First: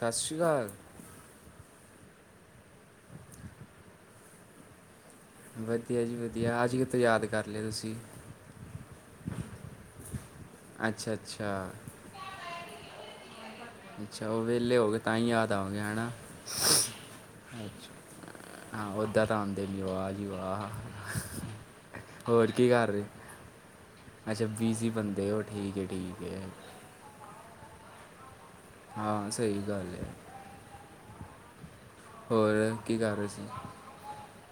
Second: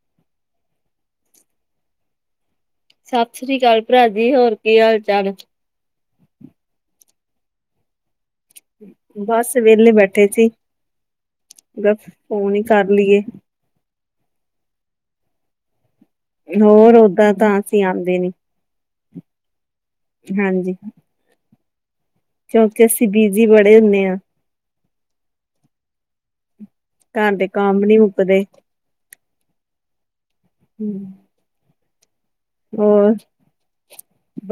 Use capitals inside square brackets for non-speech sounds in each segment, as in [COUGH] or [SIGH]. ਸਤਿ ਸ਼੍ਰੀ ਅਕਾਲ। ਸਤਿ ਸ੍ਰੀ ਅਕਾਲ ਭਰਾ ਜੀ ਹੋਰ ਕੀ ਹਾਲ- ਚਾਲ? ਵਧੀਆ ਜੀ ਵਧੀਆ ਅੱਜ ਕਿਤੋਂ ਯਾਦ ਕਰ ਲਿਓ ਤੁਸੀਂ। ਬਸ ਵਹਲੇ ਬੈਠੇ ਸੀ। ਅੱਛਾ- ਅੱਛਾ। ਫੋਨ ਹੀ ਕਰ ਲਈਏ। ਅੱਛਾ ਉਹ ਵਿਹਲੇ ਹੋ ਗਏ ਤਾਂ ਹੀ ਯਾਦ ਆਉਂਗੇ ਹੈਨਾ। ਹੋਰ ਓਦਾਂ ਤਾਂ ਅਸੀਂ ਆਉਂਦੇ ਨੀ। ਹਾਂ ਉਹਦਾ ਤਾਂ ਆਉਂਦੇ ਨੀ। ਵਾਹ ਜੀ ਵਾਹ। ਹਾਂਜੀ ਹੋਰ ਕੀ ਕਿਉਂਕਿ ਕਰ ਰਹੇ। ਅਸੀਂ ਬਿਜੀ ਬੜੇ ਹੁੰਦੇ ਹਾਂ ਅੱਛਾ ਬੀਜ਼ੀ ਬੰਦੇ ਉਹ ਠੀਕ ਹੈ-ਠੀਕ ਹੈ। ਘਰ ਦੇ ਕੰਮ ਨਹੀਂ ਮੁੱਕਦੇ। ਹਾਂ ਸਹੀ ਗੱਲ ਹੈ। ਹੂੰ। ਕੀ ਹੋਰ, ਕਰ ਰਹੇ ਸੀ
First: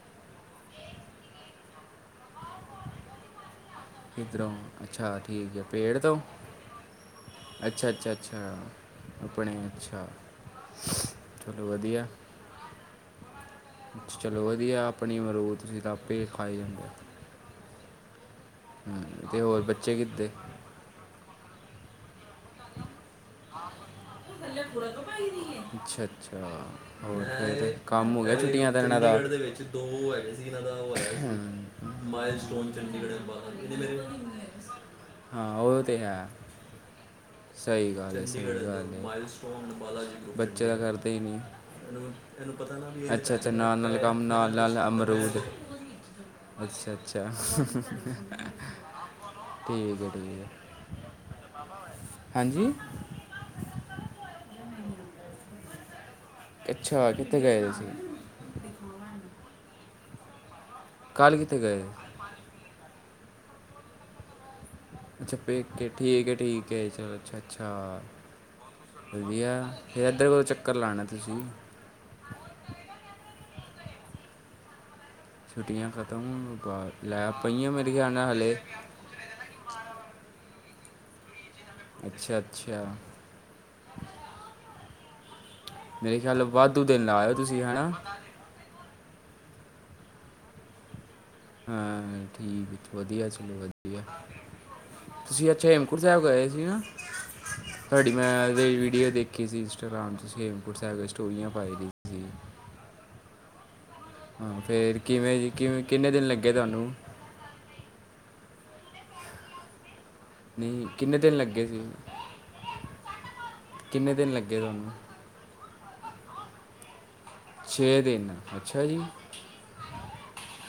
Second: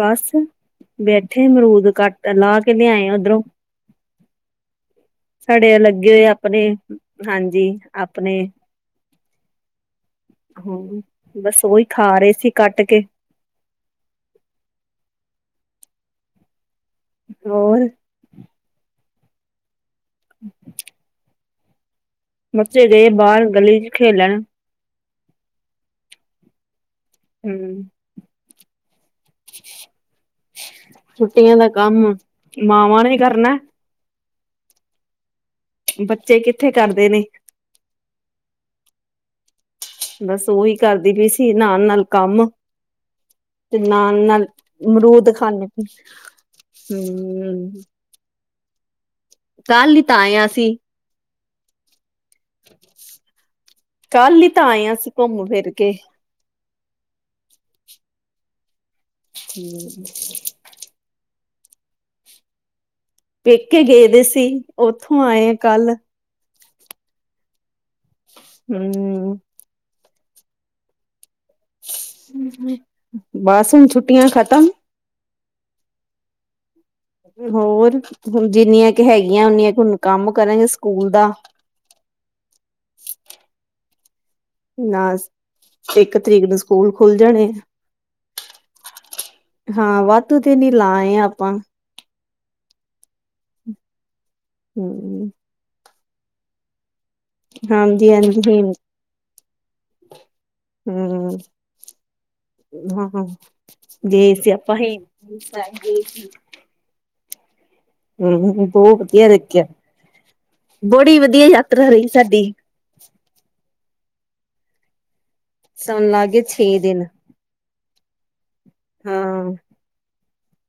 ਬਸ ਬੈਠੇ ਮਰੂਦ ਕਟ ਤੇ ਲਾਹ ਕੇ ਲਿਆਏ ਉੱਧਰੋਂ। ਕਿਦਰੋਂ ਅਛਾ। ਠੀਕ ਹੈ ਸਾਡੇ ਪੇੜ ਲੱਗੇ ਤੋਂ? ਹੋਏ ਆਪਣੇ ਹਾਂਜੀ ਅੱਛਾ, ਆਪਣੇ ਅੱਛਾ-ਅੱਛਾ। ਆਪਣੇ ਅੱਛਾ। ਹੂੰ ਬਸ ਚਲੋ ਉਹੀ ਵਧੀਆ। ਖਾ ਰਹੇ ਸੀ ਕੱਟ ਕੇ ਅੱਛਾ, ਚਲੋ ਵਧੀਆ ਆਪਣੀ ਮਰੂਦ ਤੁਸੀਂ ਆਪੇ ਹੀ ਖਾਈ ਜਾਂਦੇ। ਹੋਰ? ਤੇ ਹੋਰ ਬੱਚੇ ਕਿੱਥੇ? ਬੱਚੇ ਗਏ ਬਾਹਰ ਗਲੀ ਚ ਖੇਲਣ। ਲੇਟ ਕੁੜ ਕਮ [UNINTELLIGIBLE] [UNINTELLIGIBLE] ਅੱਛਾ-ਅੱਛਾ। ਹੋਰ ਹੂੰ ਕੰਮ ਹੋ ਗਿਆ ਛੁੱਟੀਆਂ ਦਾ ਇਨਾਦਾ ਛੁੱਟੀਆਂ ਦਾ [UNINTELLIGIBLE] ਕੰਮ ਮੈ ਇਸ ਟਾਈਮ ਮਾਵਾਂ ਚੰਡੀਗੜ੍ਹ ਨੇ ਕਰਨਾ [UNINTELLIGIBLE] ਹਾਂ ਹੋਰ ਬੱਚੇ ਕਿੱਥੇ ਕਰਦੇ ਨੇ। ਸਹੀ ਗੱਲ ਹੈ, ਸਹੀ ਗਲ ਹੈ। ਬਸ ਬੱਚੇ ਉਹੀ ਤਾਂ ਕਰਦੇ ਕਰਦੀ ਹੀ ਪਈ ਨੀ। ਸੀ ਨਾਲ ਨਾਲ ਕੰਮ ਅੱਛਾ-ਅੱਛਾ ਨਾਲ-ਨਾਲ ਕੰਮ ਨਾਲ ਲਾਲ ਅਮਰੂਦ ਅੱਛਾ-ਅੱਛਾ। ਹਮ ਕੱਲ ਹੀ ਤਾਂ ਆਏ ਆਂ ਅਸੀਂ। ਬਾਬਾ [UNINTELLIGIBLE] ਕੱਲ ਹੀ ਤਾਂ ਆਏ ਹ ਅਸੀਂ ਘੁੰਮ- ਫਿਰ ਕੇ। ਅੱਛਾ, ਕਿੱਥੇ ਗਏ ਹੋਏ ਸੀ? ਹਮ [UNINTELLIGIBLE] ਕੱਲ ਕਿਥ ਗਏ? ਪੇਕੇ ਗਏ ਦੇ ਸੀ। ਉੱਥੋਂ ਅੱਛਾ ਆਏ ਆ ਪੇਕੇ ਕੱਲ ਠੀਕ ਹੈ ਠੀਕ। ਚਲੋ ਅੱਛਾ- ਅੱਛਾ ਹਮ ਵਧੀਆ ਫੇਰ ਇੱਧਰ ਕਦੋਂ ਚੱਕਰ ਲਾਉਣਾ ਤੁਸੀਂ। ਬਸ ਹੁਣ ਛੁੱਟੀਆਂ ਖਤਮ। ਛੁੱਟੀਆਂ ਖਤਮ ਹੋਣ ਬਾਅਦ। ਹੋਰ ਜਿੰਨੀਆਂ ਕੁ ਹੈਗੀਆਂ ਉਨੀਆਂ ਕੁ ਹੁਣ ਕੰਮ ਕਰਾਂਗੇ ਸਕੂਲ ਦਾ। ਅੱਛਾ-ਅੱਛਾ। ਨਾ ਇੱਕ ਮੇਰੇ ਖਿਆਲ ਤਰੀਕ ਨਾਲ ਨੂੰ ਵਾਧੂ ਸਕੂਲ ਦਿਨ ਲਾ ਖੁੱਲ ਆਇਓ ਜਾਣੇ ਤੁਸੀਂ ਹੈਂਨਾ। ਹਾਂ ਵਾਧੂ ਦਿਨ ਹੀ ਲਾ ਆਂਏਆਂ ਆਪਾਂ। ਹਾਂ ਠੀਕ। ਵਧੀਆ ਚਲੋ ਵਧੀਆ। ਹੂੰ। ਜੀ ਅੱਛਾ ਹੇਮਕੂੰਟ ਸਾਹਿਬ ਗਏ ਸੀ ਨਾ। ਹਾਂਜੀ ਤੁਹਾਡੀ ਮੈਂ ਹਾਂਜੀ ਇਹਦੇ ਵੀਡੀਓ ਦੇਖੀ ਸੀ ਇੰਸਟਾਗ੍ਰਾਮ ਤੇ, ਤੁਸੀ ਹੇਮਕੁੰਟ ਸਾਹਿਬ ਦੀ ਸਟੋਰੀਆਂ ਪਾਾਈ ਦੀ। ਸੀ ਹਾਂ-ਹਾਂ ਗਏ ਸੀ ਆਪਾਂ ਹੇਮਕੁੰਟ ਸਾਹਿਬ ਗਏ ਸੀ। ਕੇ ਤੁਹਾਨੂੰ ਹੂ ਬਹੁਤ ਵਧੀਆ ਰੱਖਿਆ ਨਹੀਂ ਬੜੀ ਕਿੰਨੇ ਦਿਨ ਵਧੀਆ ਲੱਗੇ ਸੀ ਯਾਤਰਾ ਰਹੀ ਸਾਡੀ ਕਿੰਨੇ ਦਿਨ ਲੱਗੇ ਤੁਹਾਨੂੰ? ਸਾਨੂੰ ਲੱਗ ਕੇ ਛੇ ਦਿਨ ਛੇ ਦਿਨ ਅੱਛਾ ਜੀ ਹਾਂ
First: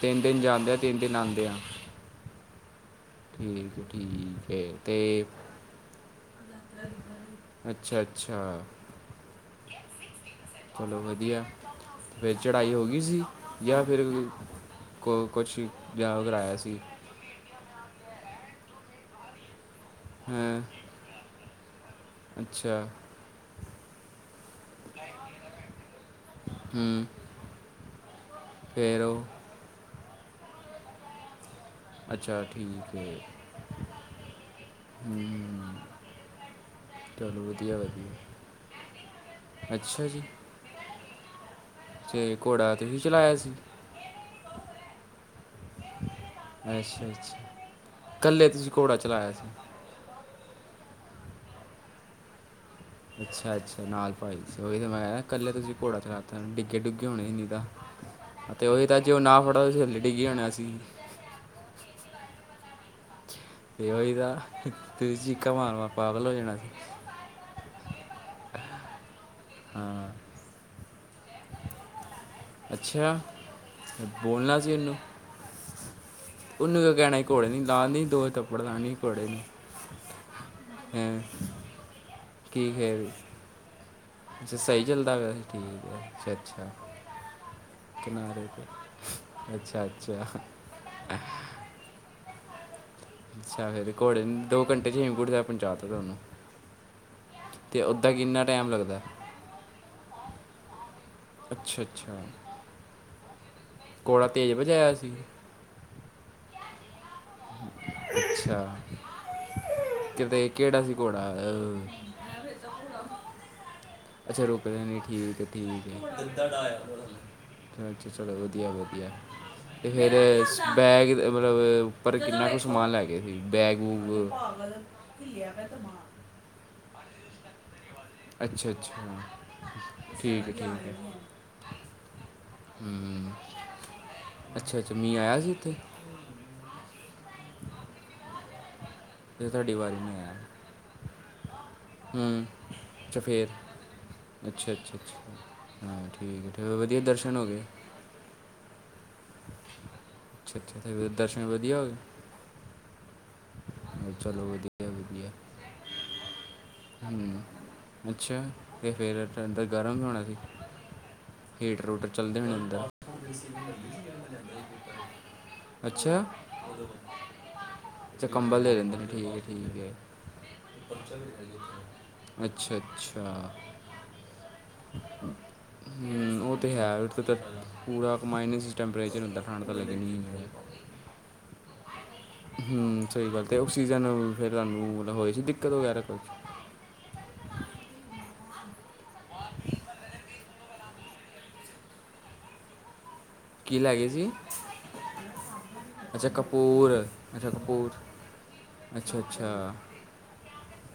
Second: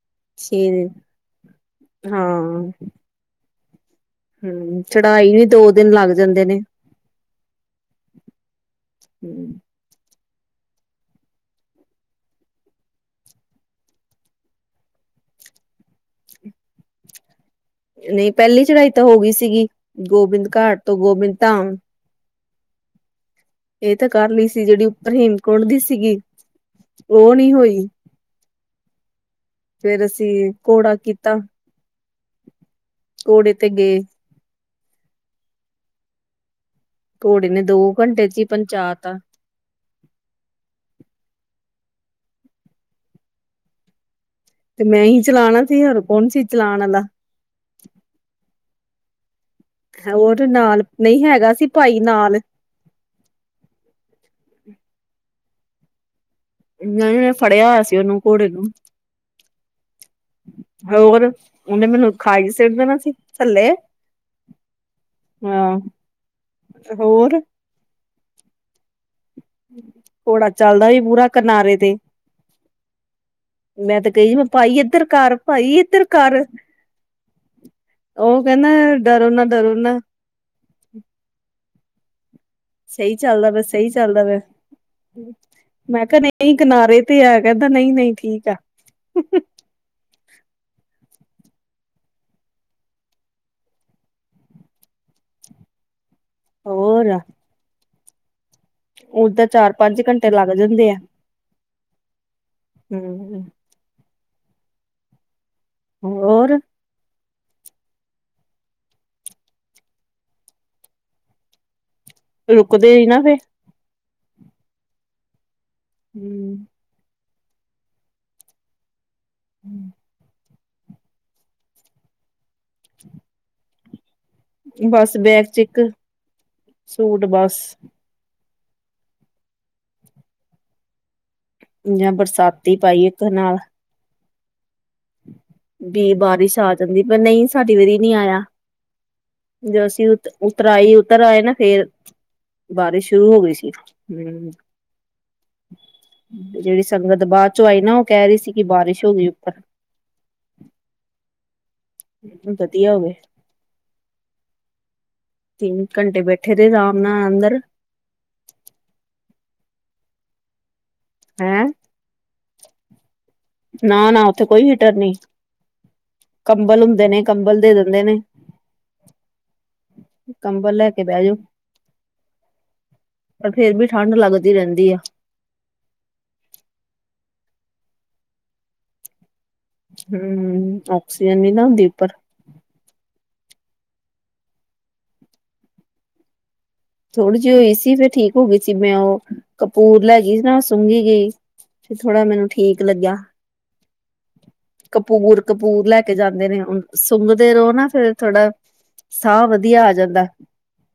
ਤਿੰਨ ਦਿਨ ਜਾਂਦੇ ਆ, ਤਿੰਨ ਦਿਨ ਆਉਂਦੇ ਆ ਹਾਂ ਠੀਕ ਹੈ। ਠੀਕ ਹੈ ਹੂ ਤੇ ਚੜਾਈ ਵੀ ਦੋ ਦਿਨ ਲੱਗ ਜਾਂਦੇ ਨੇ। ਅੱਛਾ, -ਅੱਛਾ। ਹੂ [UNINTELLIGIBLE] ਚਲੋ ਵਧੀਆ। ਫਿਰ ਚੜਾਈ ਹੋ ਗਈ ਸੀ ਜਾਂ ਫਿਰ ਹੋਰ ਕੁਛ ਯਾਦ ਕਰਵਾਇਆ ਸੀ। ਨਹੀਂ ਪਹਿਲੀ ਚੜ੍ਹਾਈ ਤਾਂ ਹੋ ਗਈ ਸੀਗੀ ਗੋਬਿੰਦ ਹਾਂ ਘਾਟ ਤੋਂ ਗੋਬਿੰਦ ਧਾਮ ਅੱਛਾ। ਇਹ ਤਾਂ ਕਰ ਲਈ ਸੀ ਜਿਹੜੀ ਉੱਪਰ ਹੇਮਕੋਟ ਦੀ ਸੀਗੀ ਹੂੰ ਉਹ ਨਹੀਂ ਹੋਈ। ਫਿਰ ਉਹ ਫਿਰ ਅਸੀਂ ਘੋੜਾ ਕੀਤਾ। ਅੱਛਾ ਠੀਕ ਹੈ। ਘੋੜੇ ਤੇ ਗਏ ਹੂ ਘੋੜੇ ਨੇ ਦੋ ਘੰਟੇ ਚ ਹੀ ਪੰਚਾਇਤ ਤਾ। ਅੱਛਾ ਜੀ ਤੇ ਘੋੜਾ ਤੁਸੀਂ ਹੀ ਚਲਾਇਆ ਸੀ। ਤੇ ਮੈਂ ਹੀ ਚਲਾਉਣਾ ਸੀ ਹੋਰ ਕੌਣ ਸੀ। ਚਲਾਣ ਆਲਾ ਅੱਛਾ, ਅੱਛਾ ਇਕੱਲੇ ਤੁਸੀਂ ਘੋੜਾ ਚਲਾਇਆ ਸੀ। ਉਹ ਨਾਲ ਨਹੀਂ ਹੈਗਾ ਸੀ ਭਾਈ ਨਾਲ। ਅੱਛਾ, ਅੱਛਾ ਨਾਲ ਭਾਈ ਸੀ ਉਹੀ ਹੋਇਆ ਇਕੱਲੇ ਤੁਸੀਂ ਘੋੜਾ ਚਲਾ ਡਿੱਗੇ ਡੁਗੇ ਹੋਣੇ ਉਹਨੇ ਨਹੀਂ ਤਾਂ ਫੜਿਆ ਹੋਇਆ ਸੀ ਉਹਨੂੰ ਘੋੜੇ ਨੂੰ ਅਤੇ ਉਹੀ ਤਾਂ ਜੇ ਉਹ ਨਾ ਫੜਾ ਥਲੇ ਡਿੱਗੇ ਹੋਣੇ ਸੀ। ਹੋਰ ਉਹਨੇ ਮੈਨੂੰ ਖਾਈ ਸਿੱਟ ਦੇਣਾ ਸੀ। ਥੱਲੇ ਕੇ ਵਾਈ ਦਾ ਤੁਸੀਂ ਚਿੱਕਾ ਮਾਰ ਹਾਂ ਮਾਰ ਪਾਗਲ ਹੋ ਜਾਣਾ ਸੀ। ਹੋਰ ਹਾਂ ਘੋੜਾ ਚੱਲਦਾ ਪੂਰਾ ਕਿਨਾਰੇ ਤੇ। ਅੱਛਾ। ਮੈਂ ਤੇ ਕਹੀ ਮੈਂ ਬੋਲਣਾ ਸੀ ਭਾਈ ਉਹਨੂੰ ਇੱਧਰ ਕਰ ਭਾਈ ਇੱਧਰ ਕਰ ਉਹਨੂੰ ਕੀ ਕਹਿਣਾ ਸੀ ਘੋੜੇ ਨੇ ਲਾ ਦੀ ਦੋ ਉਹ ਥੱਪੜ ਕਹਿੰਦਾ ਲਾਣੀ ਘੋੜੇ ਡਰੋ ਨਾ ਡਰੋ ਨਾ ਕੀ ਖੈਰ ਸਹੀ ਚੱਲਦਾ ਪਿਆ ਸਹੀ ਚੱਲਦਾ ਪਿਆ ਅੱਛਾ ਸਹੀ ਚੱਲਦਾ ਪਿਆ ਸੀ ਠੀਕ ਮੈਂ ਕਿਹਾ ਹੈ ਅੱਛਾ ਨਹੀਂ ਅੱਛਾ ਕਿਨਾਰੇ ਤੇ ਹੈਗਾ ਨਹੀਂ ਨਹੀਂ ਕਿਨਾਰੇ ਠੀਕ ਆ ਤੇ ਅੱਛਾ -ਅੱਛਾ। ਅੱਛਾ ਫਿਰ ਘੋੜੇ ਦੋ ਘੰਟੇ ਹੇਮਕੁਟ ਸਾਹਿਬ ਪੰਚਾਇਤ ਤਾਂ ਤੁਹਾਨੂੰ ਹੋਰ ਤੇ ਉਦਾਂ ਕਿੰਨਾ ਟਾਈਮ ਲੱਗਦਾ ਉਦਾਂ ਚਾਰ ਪੰਜ ਘੰਟੇ ਲੱਗ ਜਾਂਦੇ ਆ ਅੱਛਾ- ਅੱਛਾ। [UNINTELLIGIBLE] ਘੋੜਾ ਤੇਜ਼ ਭਜਾਇਆ ਸੀ। ਹੋਰ ਅੱਛਾ ਕਿੱਦਾਂ ਕਿਹੜਾ ਸੀ ਘੋੜਾ ਅ ਰੁਕਦੇ ਹੀ ਨਹੀਂ ਫਿਰ ਅੱਛਾ ਰੁਕਦੇ ਨੀ ਠੀਕ ਹੈ, ਠੀਕ ਹੈ। ਹਮ ਅੱਛਾ ਚਲੋ ਵਧੀਆ, ਵਧੀਆ ਤੇ ਬੈਗ ਉੱਪਰ ਕਿੰਨਾ ਕੁ ਸਮਾਨ ਲੈ ਕੇ ਸੀ ਬੈਗ ਵੂਗ ਬਸ ਬੈਗ ਚ ਇੱਕ ਸੂਟ ਬਸ। ਅੱਛਾ ਅੱਛਾ ਠੀਕ ਹੈ ਠੀਕ ਹੈ। ਜਾਂ ਬਰਸਾਤੀ ਪਾਈ ਇੱਕ ਹੂੰ ਨਾਲ ਅੱਛਾ ਅੱਛਾ ਮੀਹ ਆਇਆ ਸੀ ਉੱਥੇ ਵੀ ਬਾਰਿਸ਼ ਆ ਜਾਂਦੀ ਪਰ ਨਹੀਂ ਸਾਡੀ ਵਾਰੀ ਨਹੀ ਆਇਆ ਤੇ ਤੁਹਾਡੀ ਜ ਵਾਰੀ ਅਸੀਂ ਨਹੀਂ ਆਇਆ ਉਤਰਾਈ ਉਤਰ ਆਏ ਨਾ ਫੇਰ ਹੂੰ ਬਾਰਿਸ਼ ਅੱਛਾ ਸ਼ੁਰੂ ਹੋ ਫਿਰ ਗਈ ਸੀ ਹ। ਅੱਛਾ ਅਛਾ। ਤੇ ਜਿਹੜੀ ਸੰਗਤ ਹੋ ਬਾਅਦ ਗਏ ਚੋਂ ਆਈ ਨਾ ਉਹ ਕਹਿ ਰਹੀ ਸੀ ਕਿ ਬਾਰਿਸ਼ ਹੋ ਗਈ ਉੱਪਰ ਅੱਛਾ ਅੱਛਾ ਦਰਸ਼ਨ ਵਧੀਆ ਹੋਏ। ਵਧੀਆ ਹੋ ਗਵੇ ਚਲੋ ਵਧੀਆ ਵਧੀਆ ਤਿੰਨ ਘੰਟੇ ਬੈਠੇ ਰਹੇ ਰਾਮ ਨਾਲ ਹੂੰ ਅੰਦਰ ਅੱਛਾ ਅਤੇ ਫਿਰ ਅੰਦਰ ਗਰਮ ਵੀ ਹੋਣਾ ਸੀ ਹੈਂ ਹੀਟਰ ਹੂਟਰ ਚੱਲਦੇ ਵੀ ਨਹੀਂ ਅੰਦਰ ਨਾ ਨਾ ਉੱਥੇ ਕੋਈ ਹੀਟਰ ਨੀ ਕੰਬਲ ਹੁੰਦੇ ਨੇ ਕੰਬਲ ਦੇ ਦਿੰਦੇ ਨੇ ਕੰਭਲ ਦੇ ਦਿੰਦੇ ਨੇ ਠੀਕ ਹੈ ਠੀਕ ਹੈ ਕੰਬਲ ਲੈ ਕੇ ਬਹਿ ਜਾਓ ਅੱਛਾ ਅੱਛਾ। ਪਰ ਫੇਰ ਵੀ ਠੰਢ ਲੱਗਦੀ ਰਹਿੰਦੀ ਆ। ਹੁ ਉਹ ਤੇ ਹੈ ਤਾਂ ਪੂਰਾ ਮਾਈਨਸ ਟੈਂਪਰੇਚਰ ਹੁੰਦਾ ਠੰਡ ਦਾ। ਹੁ ਹੁ ਆਕਸੀਜਨ ਨੀ ਨਾ ਹੁੰਦੀ ਉਪਰ। ਹੁ ਸਹੀ ਗੱਲ ਤੇ ਆਕਸੀਜਨ ਫਿਰ ਤੁਹਾਨੂੰ ਮਤਲਬ ਹੋਏ ਸੀ ਦਿੱਕਤ ਵਗੈਰਾ ਥੋੜੀ ਜਿਹੀ ਹੋਈ ਸੀ ਫਿਰ ਠੀਕ ਹੋ ਗਈ ਸੀ ਮੈਂ ਉਹ ਕਪੂਰ ਲੈ ਗਈ ਸੀ ਨਾ ਸੁੰਘੀ ਗਈ ਫ ਥੋੜ੍ਹਾ ਮੈਨੂੰ ਠੀਕ ਲੱਗਿਆ। ਕੀ ਲੈ ਗਏ ਸੀ? ਕਪੂਰ ਕਪੂਰ ਲੈ ਕੇ ਅੱਛਾ ਜਾਂਦੇ ਨੇ ਹੁਣ ਕਪੂਰ ਅੱਛਾ ਸੁੰਘਦੇ ਰਹੋ ਨਾ ਕਪੂਰ ਫੇਿਰ ਥੋੜਾ। ਅੱਛਾ ਸਾਹ ਅੱਛਾ ਵਧੀਆ ਆ ਜਾਂਦਾ।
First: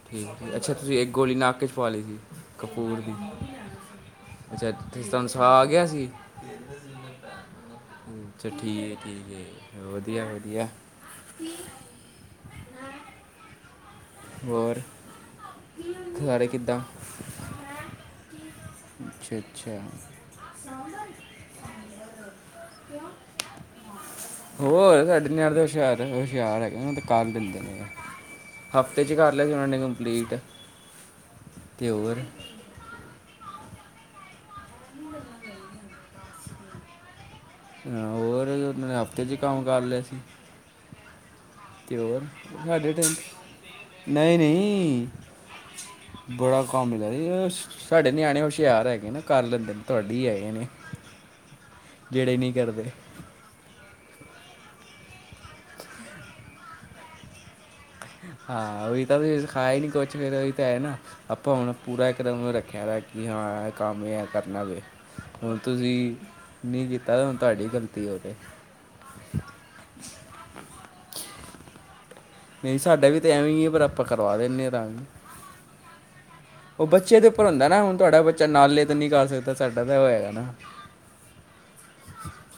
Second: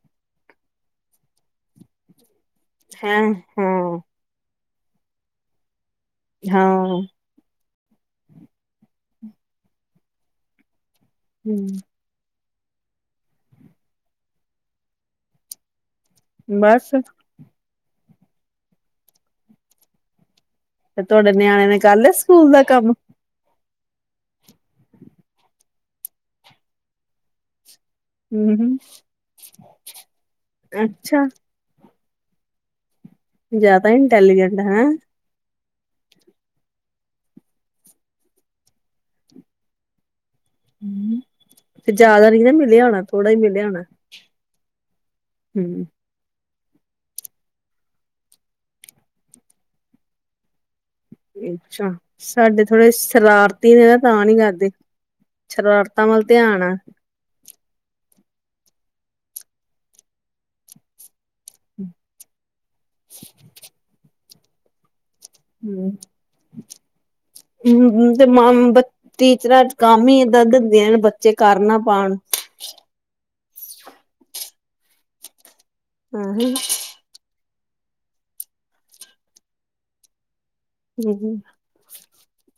ਠੀਕ ਅੱਛਾ ਤੁਸੀਂ ਇੱਕ ਗੋਲੀ ਨਾਕ ਚ ਪਵਾ ਲਈ ਸੀ ਕਪੂਰ ਦੀ ਹੈਂ ਹਾਂ ਅੱਛਾਥੇ ਤੁਹਾਨੂੰ ਸਾ ਆਗਿਆ ਸੀ ਹਾਂ ਅੱਛਾ ਠੀਕ ਹੈ ਠੀਕ ਹੈ ਵਧੀਆ ਵਧੀਆ। [UNINTELLIGIBLE] ਹੁ। ਹੋਰ ਸਾਰੇ ਕਿੱਦਾਂ ਬਸ ਅੱਛਾ ਅੱਛਾ। ਤੇ ਤੁਹਾਡੇ ਨਿਆਣੇ ਨੇ ਕਰ ਲਿਆ ਸਕੂਲ ਦਾ ਕੰਮ? ਹੋਰ ਸਾਡੇ ਨਾਲ ਤਾਂ ਹੁਸ਼ਿਆਰ ਹੁਸ਼ਿਆਰ ਹੈਗੇ ਉਹ ਤਾਂ ਕੱਲ੍ਹ ਦਿੰਦੇ ਨੇ। ਹਮ ਹਫ਼ਤੇ ਚ ਕਰ ਲਿਆ ਸੀ ਉਹਨਾਂ ਨੇ ਕੰਪਲੀਟ ਅੱਛਾ ਤੇ ਹੋਰ। ਜ਼ਿਆਦਾ ਇੰਟੈਲੀਜੈਂਟ ਹੈ। ਹੋਰ ਉਹ ਨੇ ਹਫ਼ਤੇ ਚ ਕੰਮ ਕਰ ਲਿਆ ਸੀ। ਹਮ। ਤੇ ਹੋਰ ਹਜੇ ਹੀ ਮਿਲਿਆ ਹੋਣਾ ਨਹੀਂ ਨਹੀਂ ਹਮ ਬੜਾ ਕਾਮ ਮਿਲਾਇਆ। ਸਾਡੇ ਨਿਆਣੇ ਹੁਸ਼ਿਆਰ ਹੈਗੇ ਨਾ ਕਰ ਲੈਂਦੇ ਨੇ ਤੁਹਾਡੀ ਹੀ ਹੈਗੇ ਨੇ। ਅੱਛਾ ਜਿਹੜੇ ਨਹੀਂ ਸਾਡੇ ਕਰਦੇ ਥੋੜੇ ਸ਼ਰਾਰਤੀ ਨੇ ਨਾ ਤਾਂ ਨੀ ਕਰਦੇ ਸ਼ਰਾਰਤਾਂ ਵੱਲ ਧਿਆਨ ਆ ਹਾਂ ਉਹੀ ਤਾਂ ਸਖਾਆ ਹੀ ਨੀ ਕੁਛ ਫੇਰ ਉਹੀ ਤਾਂ ਹੈ ਨਾ। ਆਪਾਂ ਹੁਨ ਪੂਰਾ ਇਕਦਮਨ ਰੱਖਿਆ ਵੇ ਕਿ ਹਾਂ ਇਹ ਕੰਮ ਇਹ ਹੈ ਕਰਨਾ ਵੇ। ਹੁਣ ਹਮ ਤੁਸੀਂ ਨੀ ਕੀਤਾ ਹੁਣ ਤੁਹਾਡੀ ਗਲੱਤੀ ਹੂੰ ਤੇ ਉੱਤੇ। ਮਾਂ ਬ ਟੀਚਰਾਂ ਕੰਮ ਹੀ ਏਦਾਂ ਦਿੰਦੀਆਂ ਬੱਚੇ ਕਰ ਨਾ ਪਾਉਣ ਨਹੀਂ ਸਾਡਾ ਵੀ ਤਾਂ ਐਵੇਂ ਹੀ ਹੈ ਪਰ ਆਪਾਂ ਕਰਵਾ ਦਿੰਦੇ ਹਾਂ ਤਾਵੀ। [UNINTELLIGIBLE] ਹੁ ਹੁ। ਉਹ ਬੱਚੇ ਦੇ ਉੱਪਰ ਹੁੰਦਾ ਨਾ ਹੁਣ ਤੁਹਾਡਾ ਬੱਚਾ ਨਾਲੇ ਤਾਂ ਨੀ ਕਰ ਸਕਦਾ ਸਾਡਾ ਤਾਂ ਉਹ ਹੈਗਾ ਨਾ। ਹਮ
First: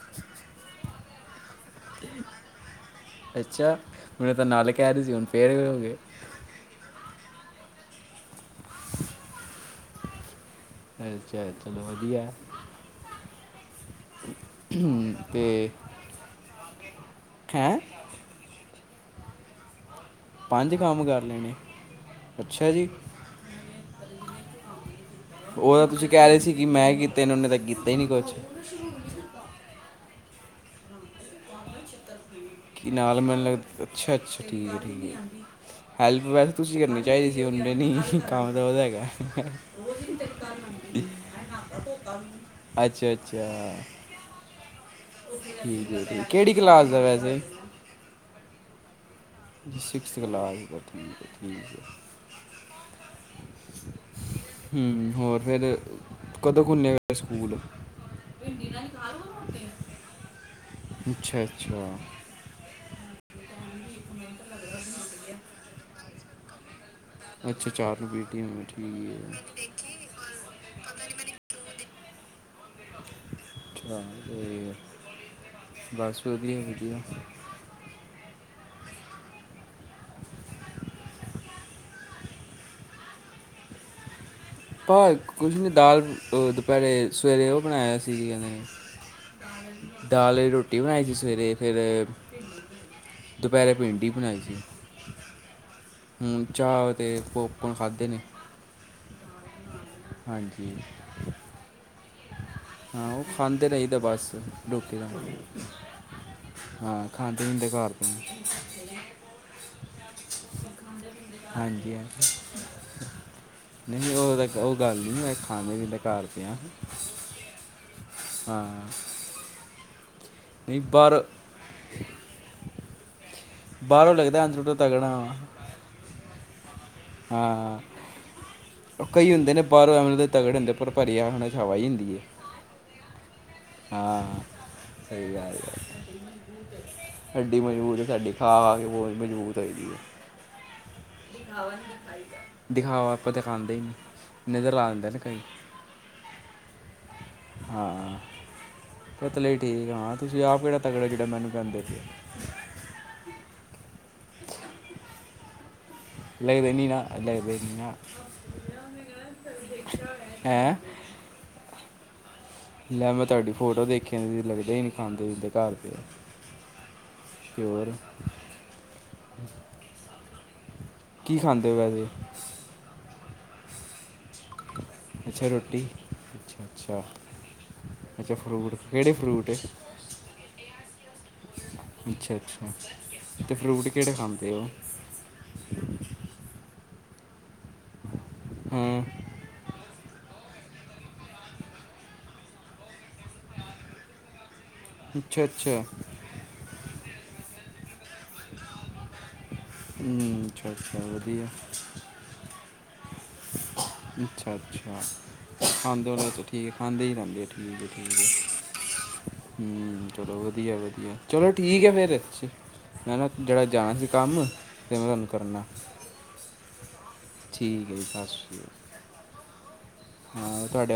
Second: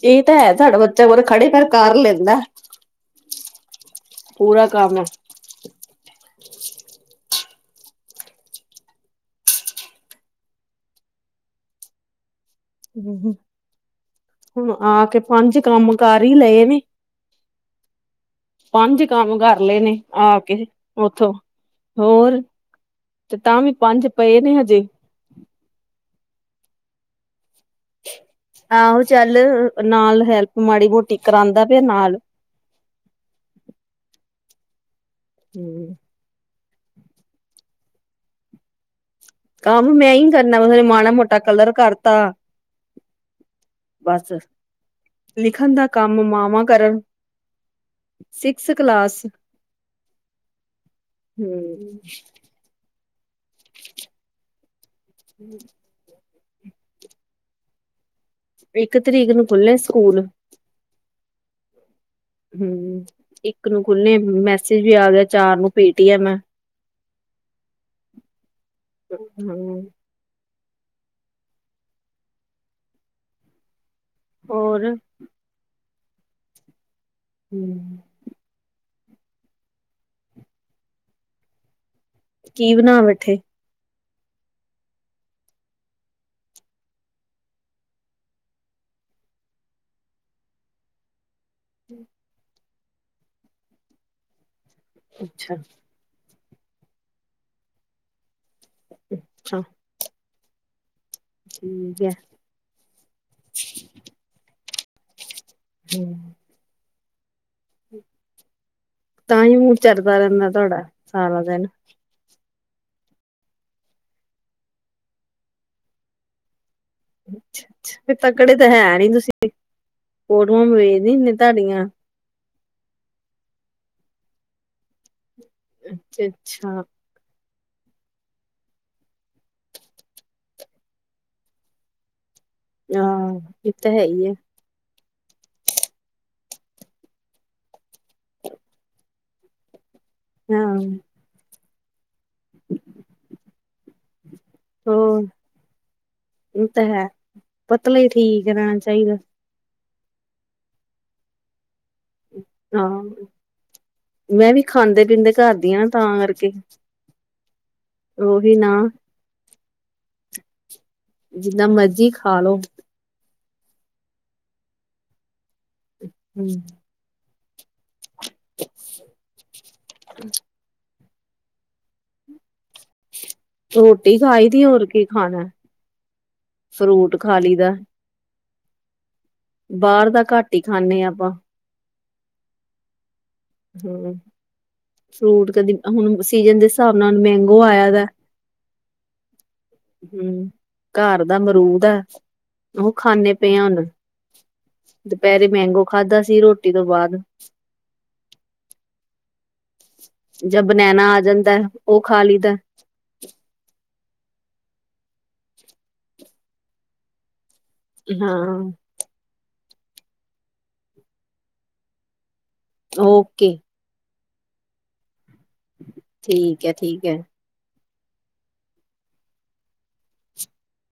ਇਹ ਤਾਂ ਹੈ ਸਾਡਾ ਬੱਚਾ ਬਰੇ ਖੜੇ ਫੇਰ ਕਰ ਲੈਂਦਾ। ਅੱਛਾ ਮੈਨੂੰ ਤਾਂ ਪੂਰਾ ਨਾਲ ਕਹਿ ਕੰਮ ਰਹੀ ਸੀ ਹੁਣ ਫੇਰਏ ਵੀ ਹੋ ਗਏ। ਅੱਛਾ ਅੱਛਾ ਚਲੋ ਵਧੀਆ। [UNINTELLIGIBLE] ਹਮ ਹੁਣ ਆ ਕੇ ਪੰਜ ਤੇ ਕੰਮ ਕਾਰ ਹੀ ਲਏ ਨੇ ਹੈਂ ਪੰਜ ਕੰਮ ਕਰ ਲਏ ਨੇ। ਆ ਕੇ ਪੰਜ ਕੰਮ ਕਰ ਉੱਥੋਂ ਲੈਣੇ ਹੋਰ ਅੱਛਾ ਜੀ ਤੇ ਤਾਂ ਵੀ ਪੰਜ ਪਏ ਨੇ ਹਜੇ। ਉਹ ਤਾਂ ਤੁਸੀਂ ਕਹਿ ਰਹੇ ਸੀ ਕਿ ਮੈਂ ਕੀਤੇ ਨੇ ਉਹਨੇ ਤਾਂ ਕੀਤੇ ਨੀ ਕੁਛ। ਆਹੋ ਚੱਲ ਨਾਲ ਹੈਲਪ ਮਾੜੀ ਮੋਟੀ ਕਰਾਉਂਦਾ ਪਿਆ ਨਾਲ। ਕੀ ਨਾਲ ਮੈਨ ਲੱਗਦਾ ਅੱਛਾ ਅੱਛਾ ਠੀਕ ਹੈ ਠੀਕ ਹੈ। ਹਮ। ਹੈਲਪ ਵੈਸੇ ਤੁਸੀਂ ਕਰਨੀ ਚਾਹੀਦੀ ਸੀ ਹੁ ਦੇ ਨਹੀਂ ਕੰਮ ਤਾਂ ਉਹਦਾ ਹੈ। ਕੰਮ ਮੈਂ ਹੀ ਕਰਨਾ ਮਾੜਾ ਮੋਟਾ ਕਲਰ ਕਰਤਾ। ਅੱਛਾ ਅੱਛਾ ਬਸ ਲਿਖਣ ਦਾ ਠੀਕ ਹੈ ਕੰਮ ਠੀਕ ਕਿਹੜੀ ਮਾਵਾਂ ਕਲਾਸ ਕਰਨ ਦਾ ਵੈਸੇ ਸਿਕਸ ਕਲਾਸ। ਸਿਕਸਥ ਕਲਾਸ ਪ੍ਰਥ ਠੀਕ ਹੈ ਠੀਕ ਹੈ। ਹੂੰ ਹਮ ਹੋਰ ਫੇਰ। ਕਦੋਂ ਖੁਲ੍ਹਣੇ ਸਕੂਲ। ਇੱਕ ਤਰੀਕ ਨੂੰ ਖੁਲ੍ਹਣੇ ਸਕੂਲ। ਅੱਛਾ ਅੱਛਾ। ਹਮ ਇੱਕ ਨੂੰ ਖੁਲ੍ਹਣੇ ਮੈਸੇਜ ਵੀ ਆ ਗਿਆ ਚਾਰ ਨੂੰ ਪੀਟੀਐਮ ਹੈ। ਅੱਛਾ ਚਾਰ ਨੂ ਪੀਟੀਐਮ ਹੈ। ਹੂੰ ਅੱਛਾ ਤੇ ਹੋਰ ਬਸ ਵਧੀਆ ਵਧੀਆ। ਹਮ। ਕੀ ਬਣਾ ਬੈਠੇ। ਭਾ ਕੁਝ ਨੀ ਦਾਲ ਦੁਪਹਿਰੇ ਸਵੇਰੇ ਉਹ ਬਣਾਇਆ ਸੀ ਇਹਨੇ। ਦਾਲ ਆਲੀ ਰੋਟੀ ਬਣਾਈ ਸੀ ਸਵੇਰੇ। ਫੇਰ ਦੁਪਹਿਰੇ ਪਿੰਡੀ ਬਣਾਈ ਸੀ। ਅੱਛਾ। ਹੁ ਚਾਹ ਤੇ ਪੌਪਕੌਣ ਖਾਧੇ ਨੇ। ਅੱਛਾ। ਹਾਂਜੀ। ਠੀਕ ਹੈ। ਹਾਂ ਉਹ ਖਾਂਦੇ ਰਹੀ ਦਾ ਬਸ ਰੋਟੀ ਨਾਲ। ਹਮ। ਹਾਂ ਖਾਂਦੇ ਪੀਂਦੇ ਘਰ ਤੋਂ। ਤਾਂ ਹੀ ਹ ਚਰਦਾ ਰਹਿੰਦਾ ਤੁਹਾਡਾ ਸਾਰਾ ਦਿਨ। ਨਹੀ ਉਹ ਤਾਂ ਉਹ ਗੱਲ ਨੀ ਖਾਂਦੇ ਪੀਂਦੇ ਘਰ ਦੇਆ। ਤਕੜੇ ਤਾਂ ਹੈ ਨੀ ਤੁਸੀ ਫੋਟੋਆਂ ਨਹੀਂ ਬਾਹਰ ਦੇਖਦੀਆਂ ਤੁਹਾਡੀਆਂ। ਬਾਹਰੋਂ ਲੱਗਦਾ ਅੰਦਰੋ ਤਗੜਾ ਵਾ। ਅਛਾ ਅੱਛਾ। ਹਾਂ ਹਾਂ। ਉਹ ਕਈ ਹੁੰਦੇ ਨੇ ਬਾਹਰੋਂ ਐਮ ਦੇ ਤਗੜ ਹੁੰਦੇ ਪਰ ਭਰੀ ਆ ਉਹਨਾਂ ਚ ਹਵਾ ਹੀ ਹੁੰਦੀ ਏ। ਹਾਂ। ਇਹ ਤਾਂ ਹੈ ਹਾਂ ਹੀ ਐ ਸਹੀ ਗੱਲ ਹੈ। ਹੱਡੀ ਮਜ਼ਬੂਤ ਸਾਡੀ ਖਾ ਖਾਕੇ ਬਹੁਤ ਮਜ਼ਬੂਤ ਹੋਈ ਪਈ ਹੈ। ਫਿਰ ਹੁਣ। ਦਿਖਾਓ ਆਪਾਂ ਦਿਖਾਂਦੇ ਹੀ ਨੀ। ਹੋਰ ਇਹ ਤਾਂ ਹੈ ਪਤਲਾ ਹੀ ਹਾਂ ਠੀਕ ਰਹਿਣਾ ਚਾਹੀਦਾ। ਪਤਲੇ ਠੀਕ ਹਾਂ ਤੁਸੀਂ ਆਪ ਕਿਹੜਾ ਤਗੜਾ ਜਿਹੜਾ ਮੈਨੂੰ ਕਹਿੰਦੇ ਸੀ। ਹਾਂ ਮੈਂ ਵੀ ਖਾਂਦੇ ਪੀਂਦੇ ਘਰ ਦੀ ਹਾਂ। ਲਦੇ ਨਹੀਂ ਨਾ ਲਬ ਨਹੀਂ ਨਾ। ਉਹੀ ਨਾ। ਹੈਂ। ਜਿੰਦਾਂ ਮਰਜ਼ੀ ਖਾ ਲੋੋ। ਲੈ ਮੈਂ ਤੁਹਾਡੀ ਫੋਟੋ ਦੇਖਿਆ ਲੱਗਦਾ ਹੀ ਨਹੀਂ ਖਾਂਦੇ ਪੀਦੇ ਘਰ ਤੇ ਹਮ। ਤੇ ਹੋਰ ਕੀ ਖਾਂਦੇ ਹੋ ਵੈਸੇ ਰੋਟੀ ਖਾਈ ਦੀ ਹੋਰ ਕੀ ਖਾਣਾ ਅੱਛਾ ਰੋਟੀ ਫਰੂਟ ਖਾ ਲਈ ਦਾ ਅਛਾ ਫਰੂਟ ਕਿਹੜੇ ਫਰੂਟ ਬਾਹਰ ਦਾ ਘੱਟ ਹੀ ਖਾਂਦੇ ਹਾਂ ਆਪਾਂ ਅਛਾ- ਅਛਾ ਅਤੇ ਫਰੂਟ ਕਿਹੜੇ ਹਮ ਖਾਂਦੇ ਉਹ ਫਰੂਟ ਕਦੀ ਹੁਣ ਸੀਜਨ ਦੇ ਹਿਸਾਬ ਨਾਲ ਮੈਗੋ ਆਇਆ ਵ ਹਾਂ ਹਮ ਘਰ ਦਾ ਮਰੂਦ ਹੈ। ਉਹ ਖਾਂਨੇ ਪਏ ਆ ਹੁਣ ਅੱਛਾ ਦੁਪਹਿਰੇ ਅੱਛਾ ਮੈਗੋ ਖਾਧਾ ਸੀ ਰੋਟੀ ਤੋਂ ਬਾਅਦ ਹਮ, ਜਾਂ ਅੱਛਾ ਅੱਛਾ ਬਨੈਨਾ ਆ ਵਧੀਆ ਜਾਂਦਾ ਉਹ ਖਾ ਲੀਦਾ ਅਛਾ- ਅਛਾ ਖਾਂਦੇ ਉਹਨਾਂ ' ਠੀਕ ਹੈ। ਖਾਂਦੇ ਹੀ ਰਹਿੰਦੇ ਠੈਂਕ ਯੂ ਠੈਂਕ ਯੂ ਹਾਂ [UNINTELLIGIBLE] ਹਮ ਚਲੋ ਵਧੀਆ- ਵਧੀਆ ਚਲੋ ਠੀਕ ਹੈ। ਫਿਰ ਮੈ ਨਾ ਓਕੇ ਜਿਹੜਾ ਜਾਣਾ ਸੀ ਕੰਮ ਅਤੇ ਮੈਂ ਤੁਹਾਨੂੰ ਕਰਨਾ ਠੀਕ ਹੈ ਠੀਕ ਹੈ। ਠੀਕ ਹੈ। ਜੀ ਸਤਿ ਸ਼੍ਰੀ ਅਕਾਲ ਹਾਂ ਤੁਹਾਡੇ ਵ